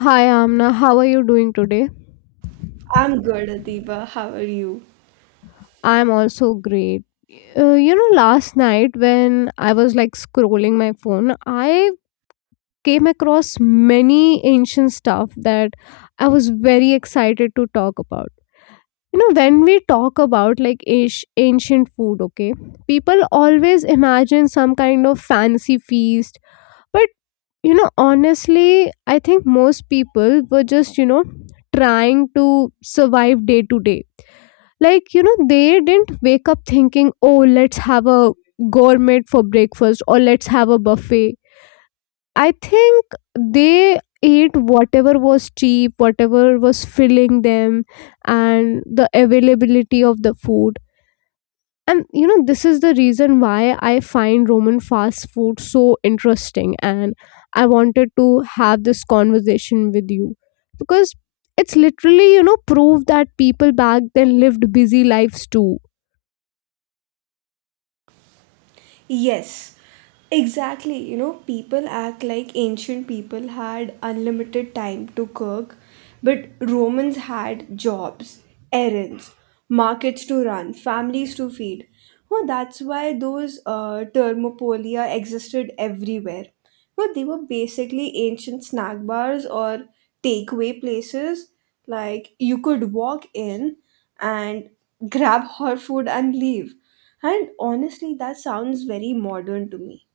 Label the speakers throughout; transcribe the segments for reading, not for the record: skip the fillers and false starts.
Speaker 1: Hi Amna, how are you doing today?
Speaker 2: I'm good, Atiba. How are you?
Speaker 1: I'm also great. Last night when I was scrolling my phone, I came across many ancient stuff that I was very excited to talk about. You know, when we talk about like ancient food, okay, people always imagine some kind of fancy feast. But honestly, I think most people were just, trying to survive day to day. Like, they didn't wake up thinking, oh, let's have a gourmet for breakfast or let's have a buffet. I think they ate whatever was cheap, whatever was filling them, and the availability of the food. And you know, this is the reason why I find Roman fast food so interesting. And I wanted to have this conversation with you because it's literally proof that people back then lived busy lives too.
Speaker 2: Yes, exactly. You know, people act like ancient people had unlimited time to cook, but Romans had jobs, errands, markets to run, families to feed. Well, that's why those thermopolia existed everywhere. Well, they were basically ancient snack bars or takeaway places. Like you could walk in and grab hot food and leave. And honestly, that sounds very modern to me.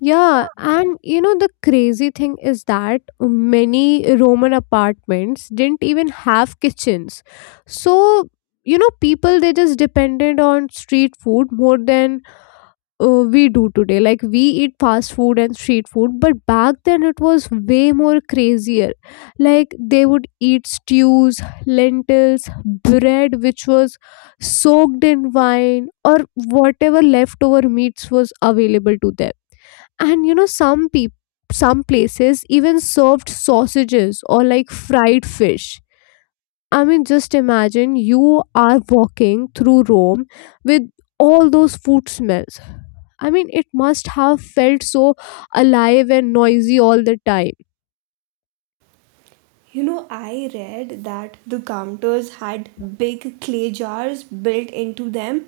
Speaker 1: Yeah, and you know, the crazy thing is that many Roman apartments didn't even have kitchens. So, you know, people they just depended on street food more than we do today. Like, we eat fast food and street food, but back then it was way more crazier. Like, they would eat stews, lentils, bread, which was soaked in wine, or whatever leftover meats was available to them. And you know, some people, some places even served sausages or like fried fish. I mean, just imagine you are walking through Rome with all those food smells. I mean, it must have felt so alive and noisy all the time.
Speaker 2: You know, I read that the counters had big clay jars built into them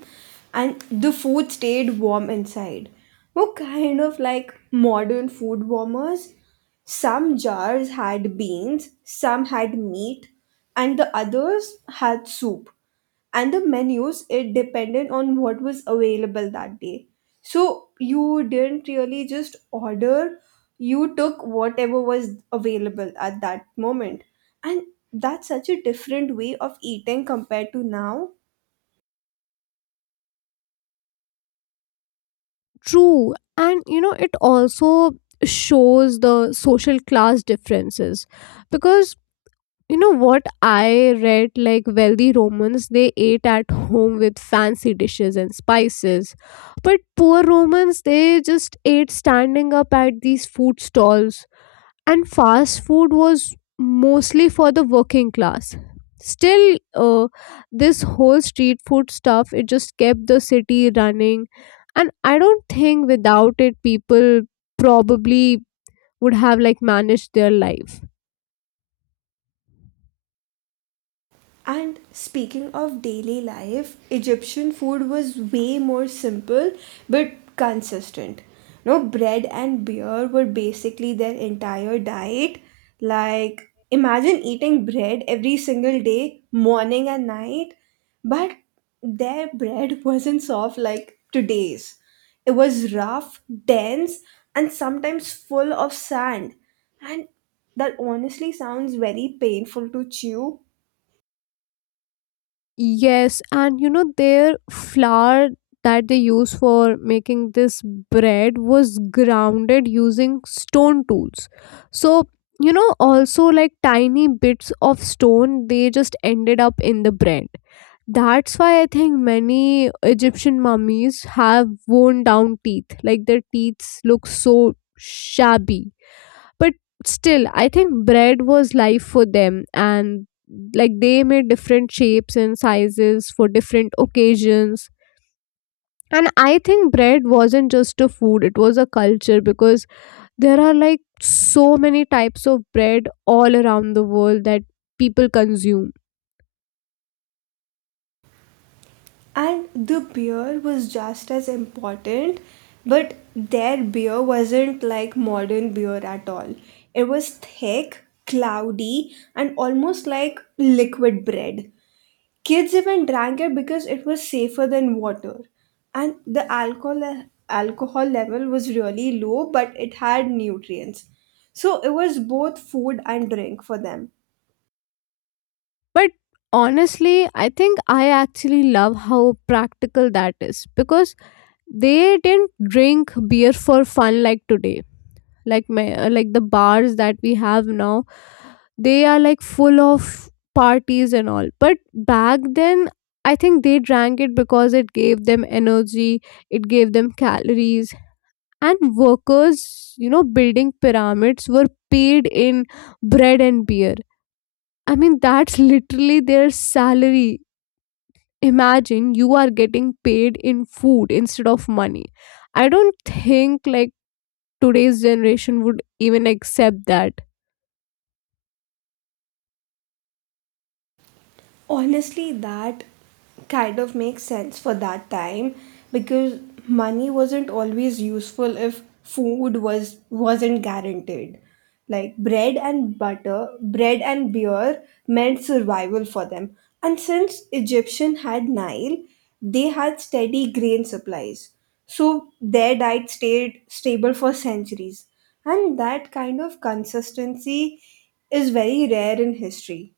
Speaker 2: and the food stayed warm inside. Were kind of like modern food warmers. Some jars had beans, some had meat, and the others had soup. And the menus, it depended on what was available that day, so you didn't really just order. You took whatever was available at that moment. And that's such a different way of eating compared to now.
Speaker 1: True. And you know, it also shows the social class differences because, you know, what I read, like wealthy Romans, they ate at home with fancy dishes and spices, but poor Romans, they just ate standing up at these food stalls, and fast food was mostly for the working class. Still, uh, this whole street food stuff, it just kept the city running, and I don't think without it people probably would have like managed their life.
Speaker 2: And speaking of daily life, Egyptian food was way more simple but consistent. No, bread and beer were basically their entire diet. Like imagine eating bread every single day, morning and night, but their bread wasn't soft like today's. It was rough, dense, and sometimes full of sand. And that honestly sounds very painful to chew.
Speaker 1: Yes, and you know, their flour that they use for making this bread was grounded using stone tools. So, you know, also like tiny bits of stone, they just ended up in the bread. That's why I think many Egyptian mummies have worn down teeth. Like their teeth look so shabby, but still I think bread was life for them, and like they made different shapes and sizes for different occasions. And I think bread wasn't just a food, it was a culture, because there are like so many types of bread all around the world that people consume.
Speaker 2: And the beer was just as important, but their beer wasn't like modern beer at all. It was thick, cloudy, and almost like liquid bread. Kids even drank it because it was safer than water. And the alcohol level was really low, but it had nutrients. So it was both food and drink for them.
Speaker 1: But honestly, I think I actually love how practical that is, because they didn't drink beer for fun like today. Like the bars that we have now, they are like full of parties and all, but back then I think they drank it because it gave them energy, it gave them calories. And workers, you know, building pyramids were paid in bread and beer. I mean, that's literally their salary. Imagine you are getting paid in food instead of money. I don't think today's generation would even accept that.
Speaker 2: Honestly, that kind of makes sense for that time because money wasn't always useful if food was wasn't guaranteed. Like bread and butter, bread and beer meant survival for them. And since Egyptian had Nile, they had steady grain supplies. So their diet stayed stable for centuries. And that kind of consistency is very rare in history.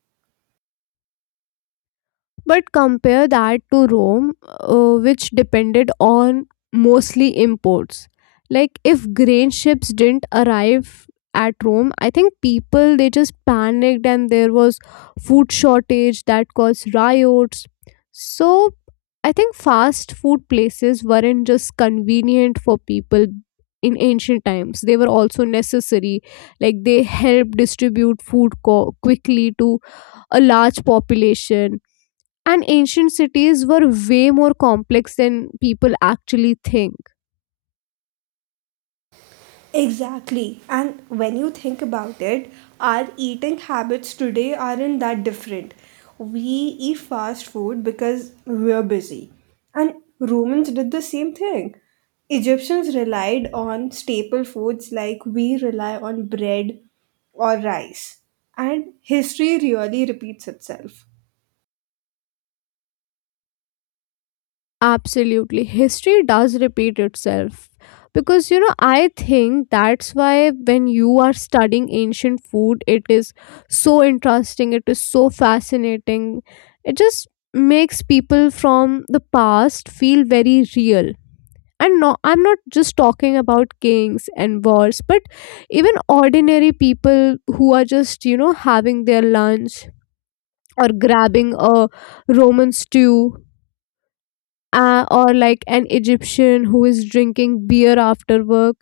Speaker 1: But compare that to Rome, which depended on mostly imports. Like if grain ships didn't arrive at Rome, I think people, they just panicked, and there was food shortage that caused riots. So I think fast food places weren't just convenient for people in ancient times. They were also necessary. Like they helped distribute food quickly to a large population, and ancient cities were way more complex than people actually think.
Speaker 2: Exactly. And when you think about it, our eating habits today aren't that different. We eat fast food because we're busy. And Romans did the same thing. Egyptians relied on staple foods like we rely on bread or rice. And history really repeats itself.
Speaker 1: Absolutely. History does repeat itself. Because, you know, I think that's why when you are studying ancient food, it is so interesting, it is so fascinating. It just makes people from the past feel very real. And no, I'm not just talking about kings and wars, but even ordinary people who are just, you know, having their lunch or grabbing a Roman stew, or like an Egyptian who is drinking beer after work.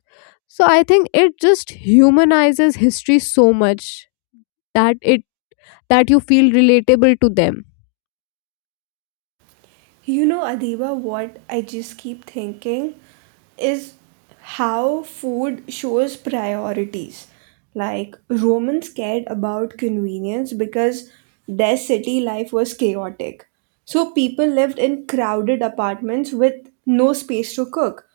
Speaker 1: So I think it just humanizes history so much that it that you feel relatable to them.
Speaker 2: You know, Adiba, what I just keep thinking is how food shows priorities. Like, Romans cared about convenience because their city life was chaotic. So people lived in crowded apartments with no space to cook.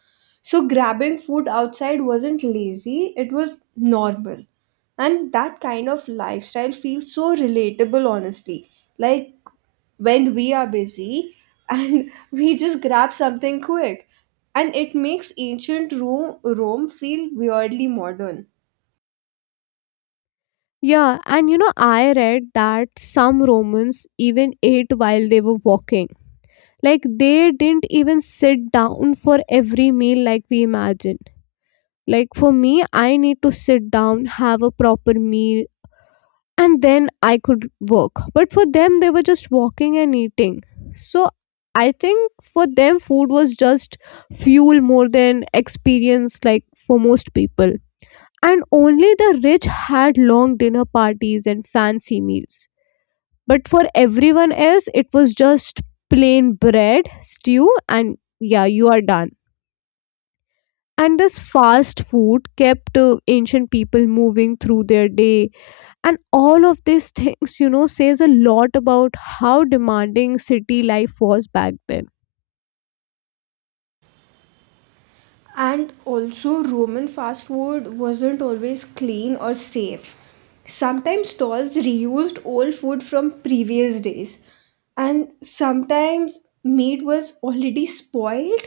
Speaker 2: So grabbing food outside wasn't lazy, it was normal. And that kind of lifestyle feels so relatable, honestly. Like, when we are busy and we just grab something quick. And it makes ancient Rome feel weirdly modern.
Speaker 1: Yeah, and you know, I read that some Romans even ate while they were walking. Like, they didn't even sit down for every meal like we imagine. Like for me, I need to sit down, have a proper meal, and then I could work. But for them, they were just walking and eating. So I think for them, food was just fuel more than experience, like for most people. And only the rich had long dinner parties and fancy meals. But for everyone else, it was just plain bread, stew, and yeah, you are done. And this fast food kept ancient people moving through their day, and all of these things, you know, says a lot about how demanding city life was back then.
Speaker 2: And also, Roman fast food wasn't always clean or safe. Sometimes stalls reused old food from previous days, and sometimes meat was already spoiled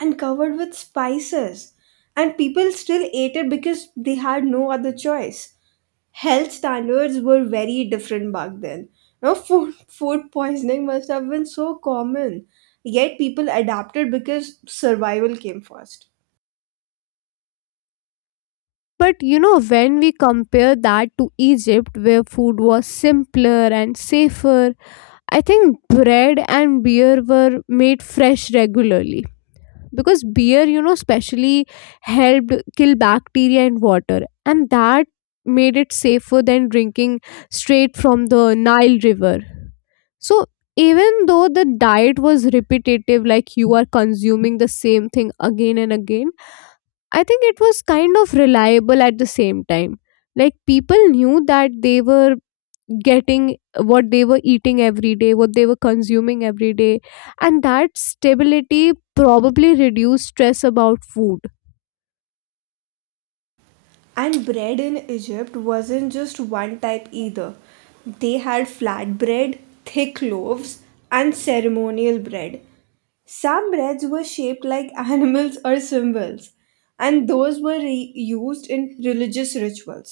Speaker 2: and covered with spices, and people still ate it because they had no other choice. Health standards were very different back then. Now, food, food poisoning must have been so common, yet people adapted because survival came first.
Speaker 1: But you know, when we compare that to Egypt, where food was simpler and safer, I think bread and beer were made fresh regularly because beer, you know, specially helped kill bacteria in water, and that made it safer than drinking straight from the Nile River. So, even though the diet was repetitive, like you are consuming the same thing again and again, I think it was kind of reliable at the same time. Like people knew that they were getting what they were eating every day, what they were consuming every day, and that stability probably reduced stress about food.
Speaker 2: And bread in Egypt wasn't just one type either. They had flat bread, thick loaves, and ceremonial bread. Some breads were shaped like animals or symbols, and those were used in religious rituals.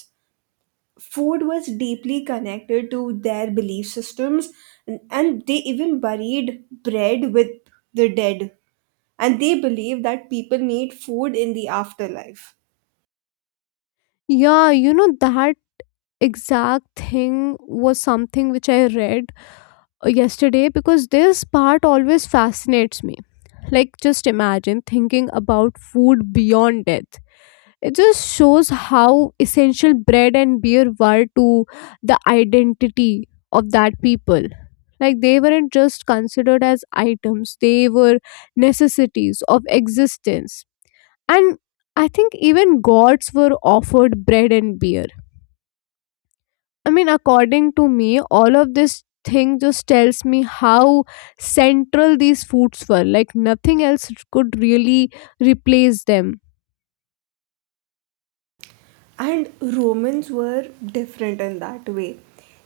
Speaker 2: Food was deeply connected to their belief systems, and they even buried bread with the dead, and they believe that people need food in the afterlife.
Speaker 1: Yeah, you know, that exact thing was something which I read yesterday, because this part always fascinates me. Like, just imagine thinking about food beyond death. It just shows how essential bread and beer were to the identity of that people. Like they weren't just considered as items, they were necessities of existence. And I think even gods were offered bread and beer. I mean, according to me, all of this thing just tells me how central these foods were. Like nothing else could really replace them.
Speaker 2: And Romans were different in that way.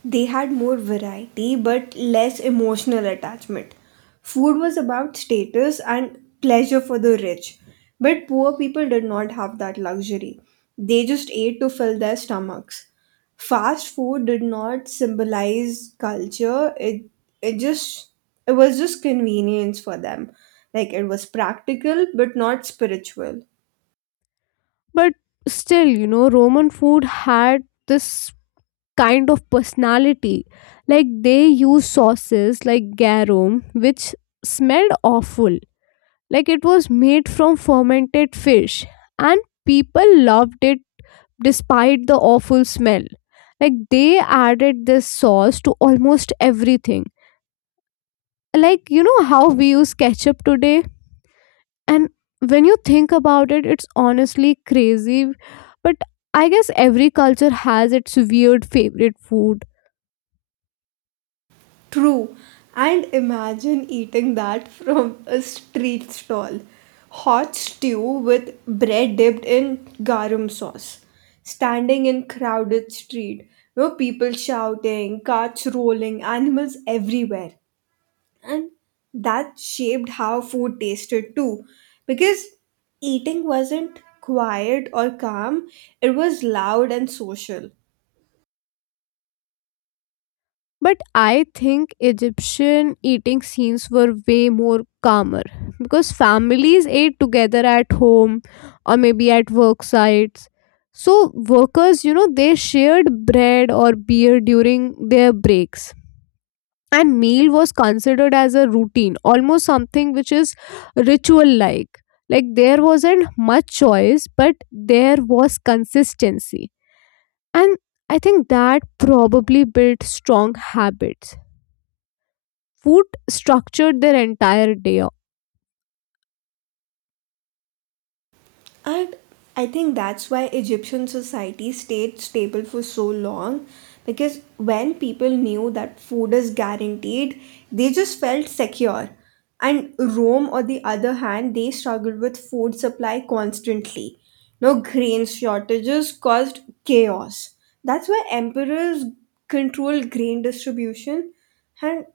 Speaker 2: They had more variety but less emotional attachment. Food was about status and pleasure for the rich, but poor people did not have that luxury. They just ate to fill their stomachs. Fast food did not symbolize culture. It just it was just convenience for them. Like it was practical but not spiritual.
Speaker 1: But still, you know, Roman food had this kind of personality. Like they used sauces like garum, which smelled awful. Like it was made from fermented fish. And people loved it despite the awful smell. Like they added this sauce to almost everything. Like, you know how we use ketchup today? And when you think about it, it's honestly crazy. But I guess every culture has its weird favorite food.
Speaker 2: True. And imagine eating that from a street stall. Hot stew with bread dipped in garam sauce. Standing in crowded street. No, people shouting, carts rolling, animals everywhere. And that shaped how food tasted too. Because eating wasn't quiet or calm, it was loud and social.
Speaker 1: But I think Egyptian eating scenes were way more calmer because families ate together at home or maybe at work sites. So, workers, you know, they shared bread or beer during their breaks. And meal was considered as a routine, almost something which is ritual. Like there wasn't much choice, but there was consistency, and I think that probably built strong habits. Food structured their entire day.
Speaker 2: And I think that's why Egyptian society stayed stable for so long, because when people knew that food is guaranteed, they just felt secure. And Rome, on the other hand, they struggled with food supply constantly. No, grain shortages caused chaos. That's why emperors controlled grain distribution, and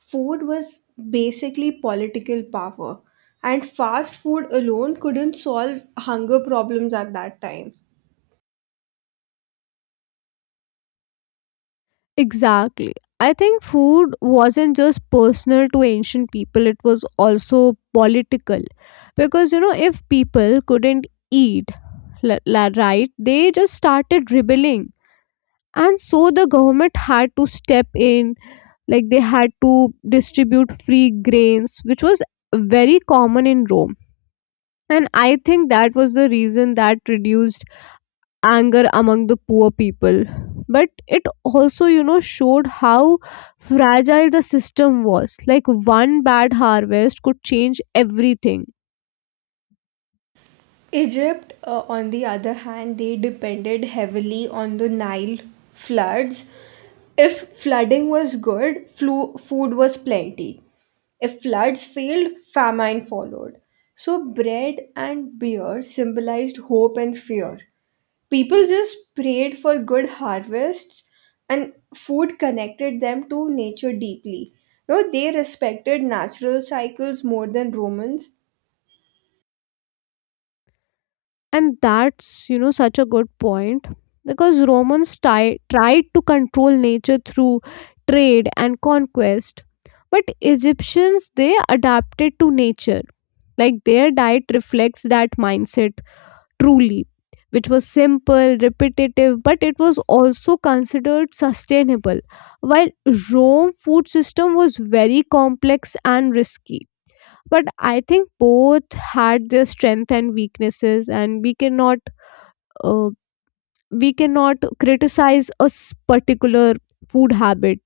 Speaker 2: food was basically political power, and fast food alone couldn't solve hunger problems at that time.
Speaker 1: Exactly. I think food wasn't just personal to ancient people, it was also political, because you know, if people couldn't eat, right, they just started rebelling, and so the government had to step in. Like they had to distribute free grains, which was very common in Rome. And I think that was the reason that reduced anger among the poor people. But it also, you know, showed how fragile the system was. Like one bad harvest could change everything.
Speaker 2: Egypt, on the other hand, they depended heavily on the Nile floods. If flooding was good, food was plenty. If floods failed, famine followed. So bread and beer symbolized hope and fear. People just prayed for good harvests, and food connected them to nature deeply. No, they respected natural cycles more than Romans.
Speaker 1: And that's, you know, such a good point, because Romans tried to control nature through trade and conquest, but Egyptians, they adapted to nature. Like their diet reflects that mindset, truly, which was simple, repetitive, but it was also considered sustainable, while Rome food system was very complex and risky. But I think both had their strength and weaknesses, and we cannot, uh, we cannot criticize a particular food habit.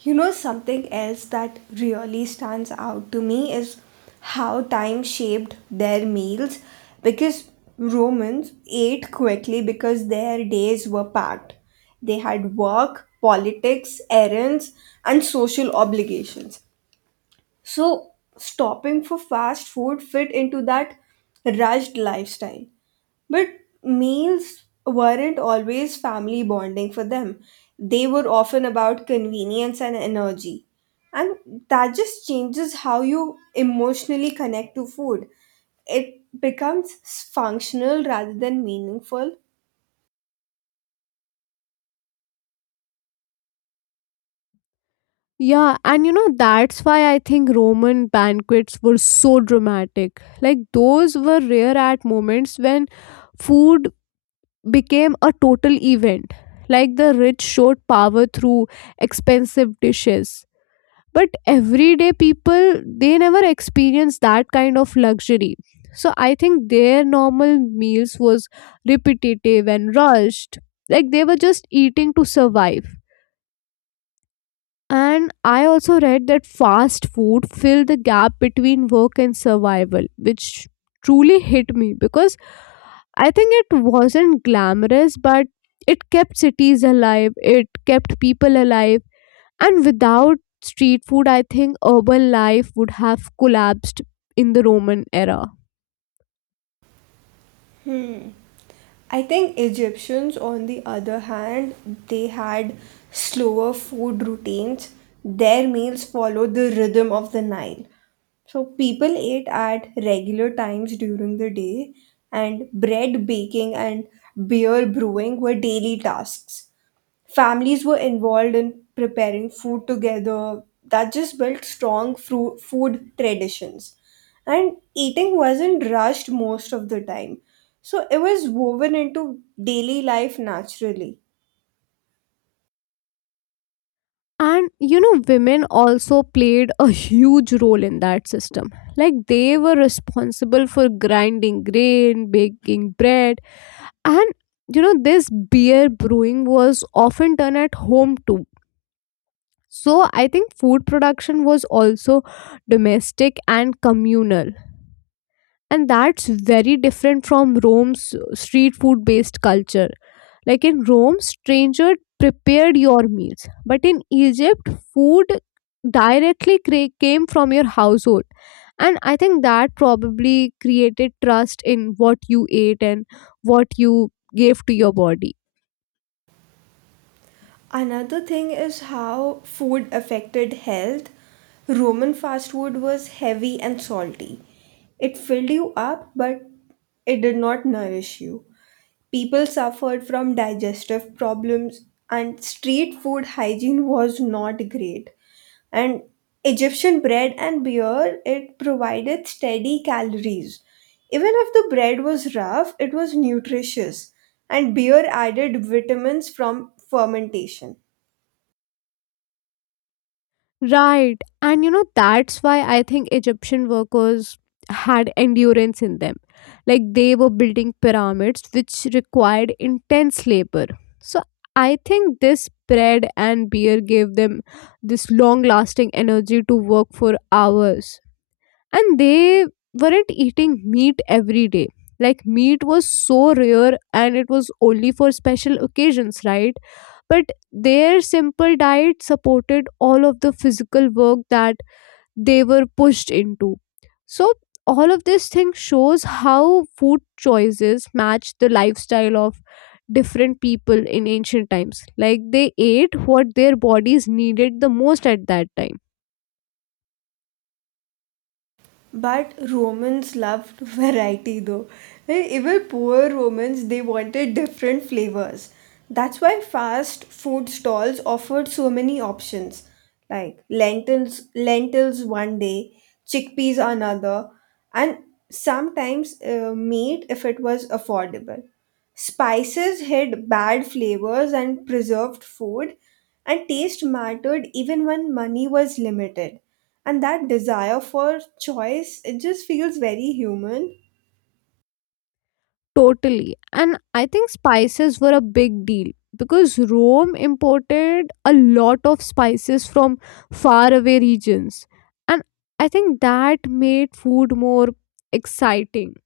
Speaker 2: You know, something else that really stands out to me is how time shaped their meals, because Romans ate quickly because their days were packed. They had work, politics, errands, and social obligations. So stopping for fast food fit into that rushed lifestyle. But meals weren't always family bonding for them, they were often about convenience and energy. And that just changes how you emotionally connect to food. It becomes functional rather than meaningful.
Speaker 1: Yeah, and you know, that's why I think Roman banquets were so dramatic. Like, those were rare at moments when food became a total event. Like, the rich showed power through expensive dishes, but everyday people, they never experience that kind of luxury. So I think their normal meals was repetitive and rushed, like they were just eating to survive. And I also read that fast food filled the gap between work and survival, which truly hit me, because I think it wasn't glamorous, but it kept cities alive, it kept people alive. And without street food, I think urban life would have collapsed in the Roman era.
Speaker 2: I think Egyptians, on the other hand, they had slower food routines. Their meals followed the rhythm of the Nile. So people ate at regular times during the day, and bread baking and beer brewing were daily tasks. Families were involved in preparing food together. That just built strong food traditions. And eating wasn't rushed most of the time. So it was woven into daily life naturally.
Speaker 1: And you know, women also played a huge role in that system. Like they were responsible for grinding grain, baking bread, and you know, this beer brewing was often done at home too. So I think food production was also domestic and communal. And that's very different from Rome's street food based culture. Like in Rome, stranger prepared your meals. But in Egypt, food directly came from your household. And I think that probably created trust in what you ate and what you gave to your body.
Speaker 2: Another thing is how food affected health. Roman fast food was heavy and salty. It filled you up, but it did not nourish you. People suffered from digestive problems, and street food hygiene was not great. And Egyptian bread and beer, it provided steady calories. Even if the bread was rough, it was nutritious, and beer added vitamins from fermentation.
Speaker 1: Right. And you know, that's why I think Egyptian workers had endurance in them. Like they were building pyramids, which required intense labor. So I think this bread and beer gave them this long lasting energy to work for hours, and they weren't eating meat every day. Like meat was so rare and it was only for special occasions, right? But their simple diet supported all of the physical work that they were pushed into. So all of this thing shows how food choices match the lifestyle of different people in ancient times, like they ate what their bodies needed the most at that time.
Speaker 2: But Romans loved variety though. Even poor Romans, they wanted different flavors. That's why fast food stalls offered so many options like lentils one day, chickpeas another, and sometimes meat if it was affordable. Spices hid bad flavors and preserved food, and taste mattered even when money was limited. And that desire for choice, it just feels very human.
Speaker 1: Totally. And I think spices were a big deal because Rome imported a lot of spices from faraway regions. And I think that made food more exciting.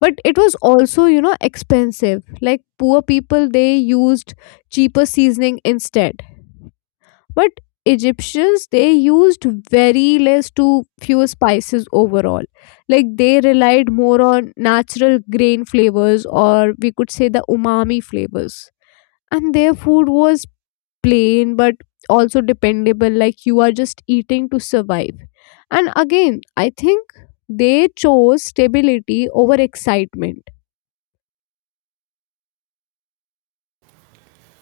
Speaker 1: But it was also, expensive. Like poor people, they used cheaper seasoning instead, but egyptians, they used very less to few spices overall. Like they relied more on natural grain flavors, or we could say the umami flavors. And their food was plain but also dependable, like you are just eating to survive. And again, I think they chose stability over excitement.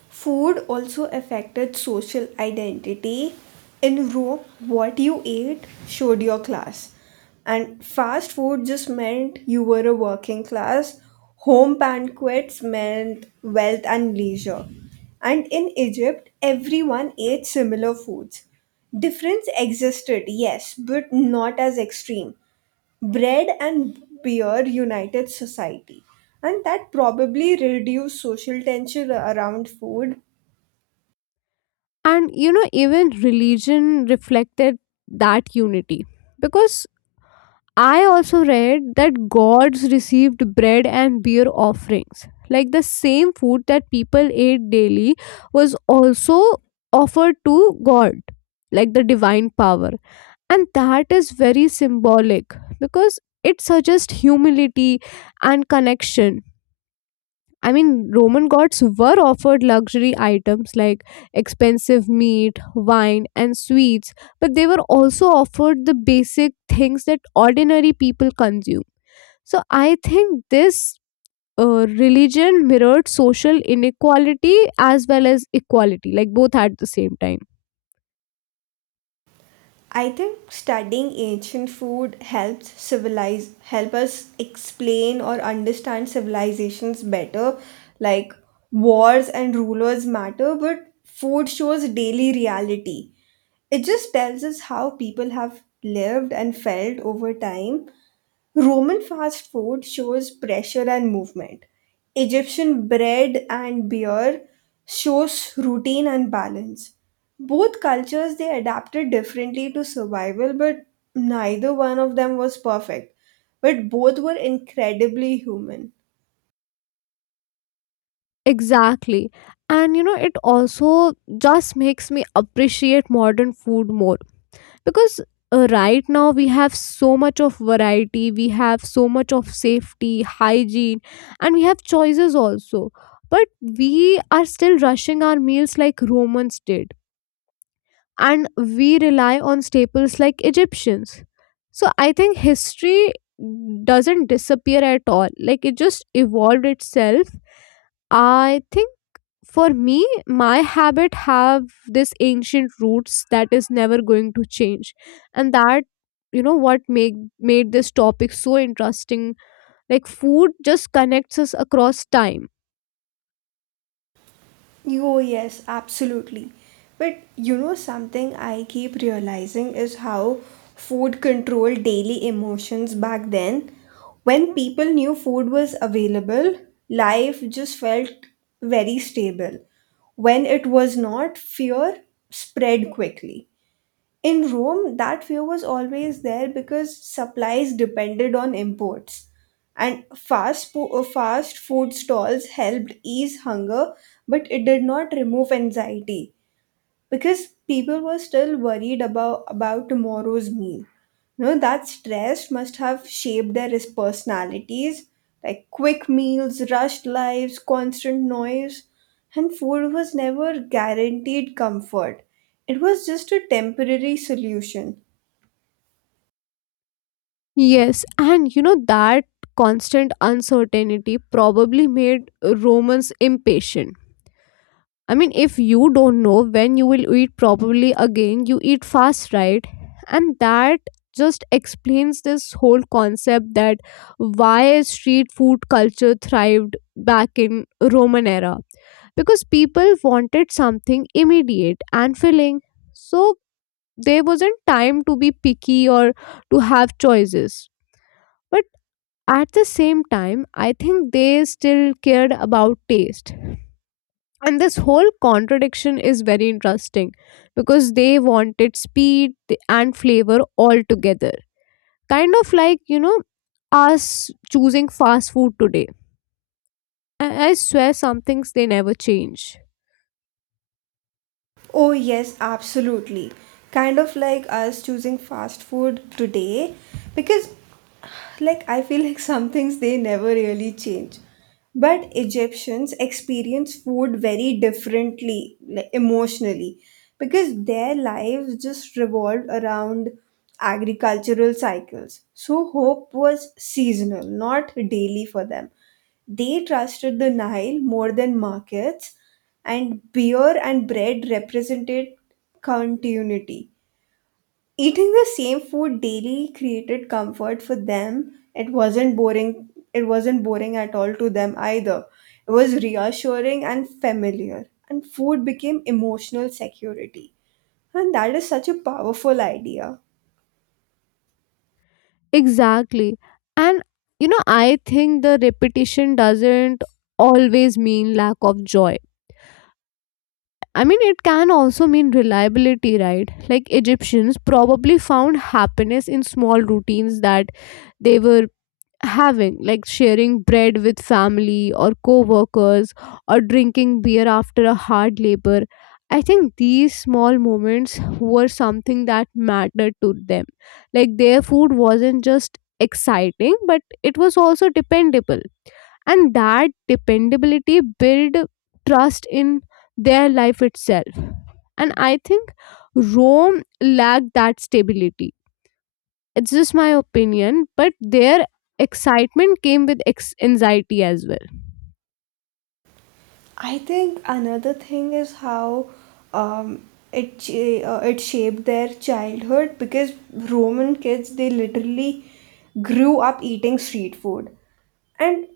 Speaker 2: Food also affected social identity. In Rome, what you ate showed your class. And fast food just meant you were a working class. Home banquets meant wealth and leisure. And in Egypt, everyone ate similar foods. Difference existed, yes, but not as extreme. Bread and beer united society, and that probably reduced social tension around food.
Speaker 1: And you know, even religion reflected that unity, because I also read that gods received bread and beer offerings. Like the same food that people ate daily was also offered to God, like the divine power. And that is very symbolic because it suggests humility and connection. I mean, Roman gods were offered luxury items like expensive meat, wine, and sweets, but they were also offered the basic things that ordinary people consume. So I think this religion mirrored social inequality as well as equality, like both at the same time.
Speaker 2: I think studying ancient food helps civilize help us explain or understand civilizations better. Like wars and rulers matter, but food shows daily reality. It just tells us how people have lived and felt over time. Roman fast food shows pressure and movement. Egyptian bread and beer shows routine and balance. Both cultures they adapted differently to survival, but neither one of them was perfect. But both were incredibly human.
Speaker 1: Exactly. And you know, it also just makes me appreciate modern food more, because right now we have so much of variety, we have so much of safety, hygiene, and we have choices also. But we are still rushing our meals like Romans did, and we rely on staples like Egyptians. So I think history doesn't disappear at all, like it just evolved itself. I think for me, my habit have this ancient roots that is never going to change. And that, you know what, make made this topic so interesting. Like food just connects us across time.
Speaker 2: Oh, yes, absolutely. But you know, something I keep realizing is how food controlled daily emotions back then. When people knew food was available, life just felt very stable. When it was not, fear spread quickly. In Rome, that fear was always there because supplies depended on imports. And fast food stalls helped ease hunger, but it did not remove anxiety because people were still worried about tomorrow's meal. You know, that stress must have shaped their personalities. Like quick meals, rushed lives, constant noise, and food was never guaranteed comfort. It was just a temporary solution.
Speaker 1: Yes, and you know that constant uncertainty probably made romans impatient. I mean, if you don't know when you will eat properly again, you eat fast, right? And that just explains this whole concept that why street food culture thrived back in Roman era, because people wanted something immediate and filling. So there wasn't time to be picky or to have choices. But at the same time, I think they still cared about taste, and this whole contradiction is very interesting, because they wanted speed and flavor all together. Kind of like, you know, us choosing fast food today. I swear some things they never change.
Speaker 2: Oh, yes, absolutely. Kind of like us choosing fast food today, because like I feel like some things they never really change. But Egyptians experience food very differently, like emotionally, because their lives just revolved around agricultural cycles. So hope was seasonal, not daily for them. They trusted the Nile more than markets, and beer and bread represented continuity. Eating the same food daily created comfort for them. It wasn't boring. It wasn't boring at all to them either. It was reassuring and familiar. And food became emotional security. And that is such a powerful idea.
Speaker 1: Exactly. And you know, I think the repetition doesn't always mean lack of joy. I mean, it can also mean reliability, right? Like egyptians probably found happiness in small routines that they were having, like sharing bread with family or co-workers, or drinking beer after a hard labor. I think these small moments were something that mattered to them. Like their food wasn't just exciting, but it was also dependable. And that dependability built trust in their life itself. And I think rome lacked that stability. It's just my opinion, but their excitement came with anxiety as well.
Speaker 2: I think another thing is how um, it it shaped their childhood, because Roman kids they literally grew up eating street food, and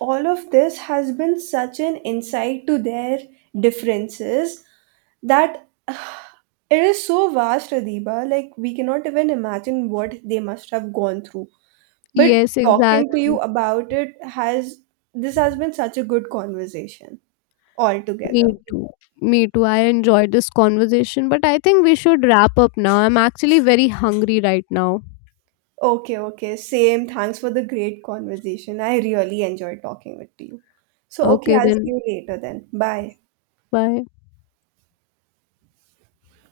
Speaker 2: all of this has been such an insight to their differences that it is so vast, Adiba. Like we cannot even imagine what they must have gone through. But
Speaker 1: Yes,
Speaker 2: talking to
Speaker 1: exactly.
Speaker 2: you about it, has this has been such a good conversation
Speaker 1: Me
Speaker 2: altogether.
Speaker 1: too. Me too. I enjoyed this conversation, but I think we should wrap up now. I'm actually very hungry right now.
Speaker 2: Okay, okay. Same. Thanks for the great conversation. I really enjoyed talking with you. So, okay,
Speaker 1: Okay,
Speaker 2: I'll see
Speaker 1: then
Speaker 2: you later then. Bye.
Speaker 1: bye.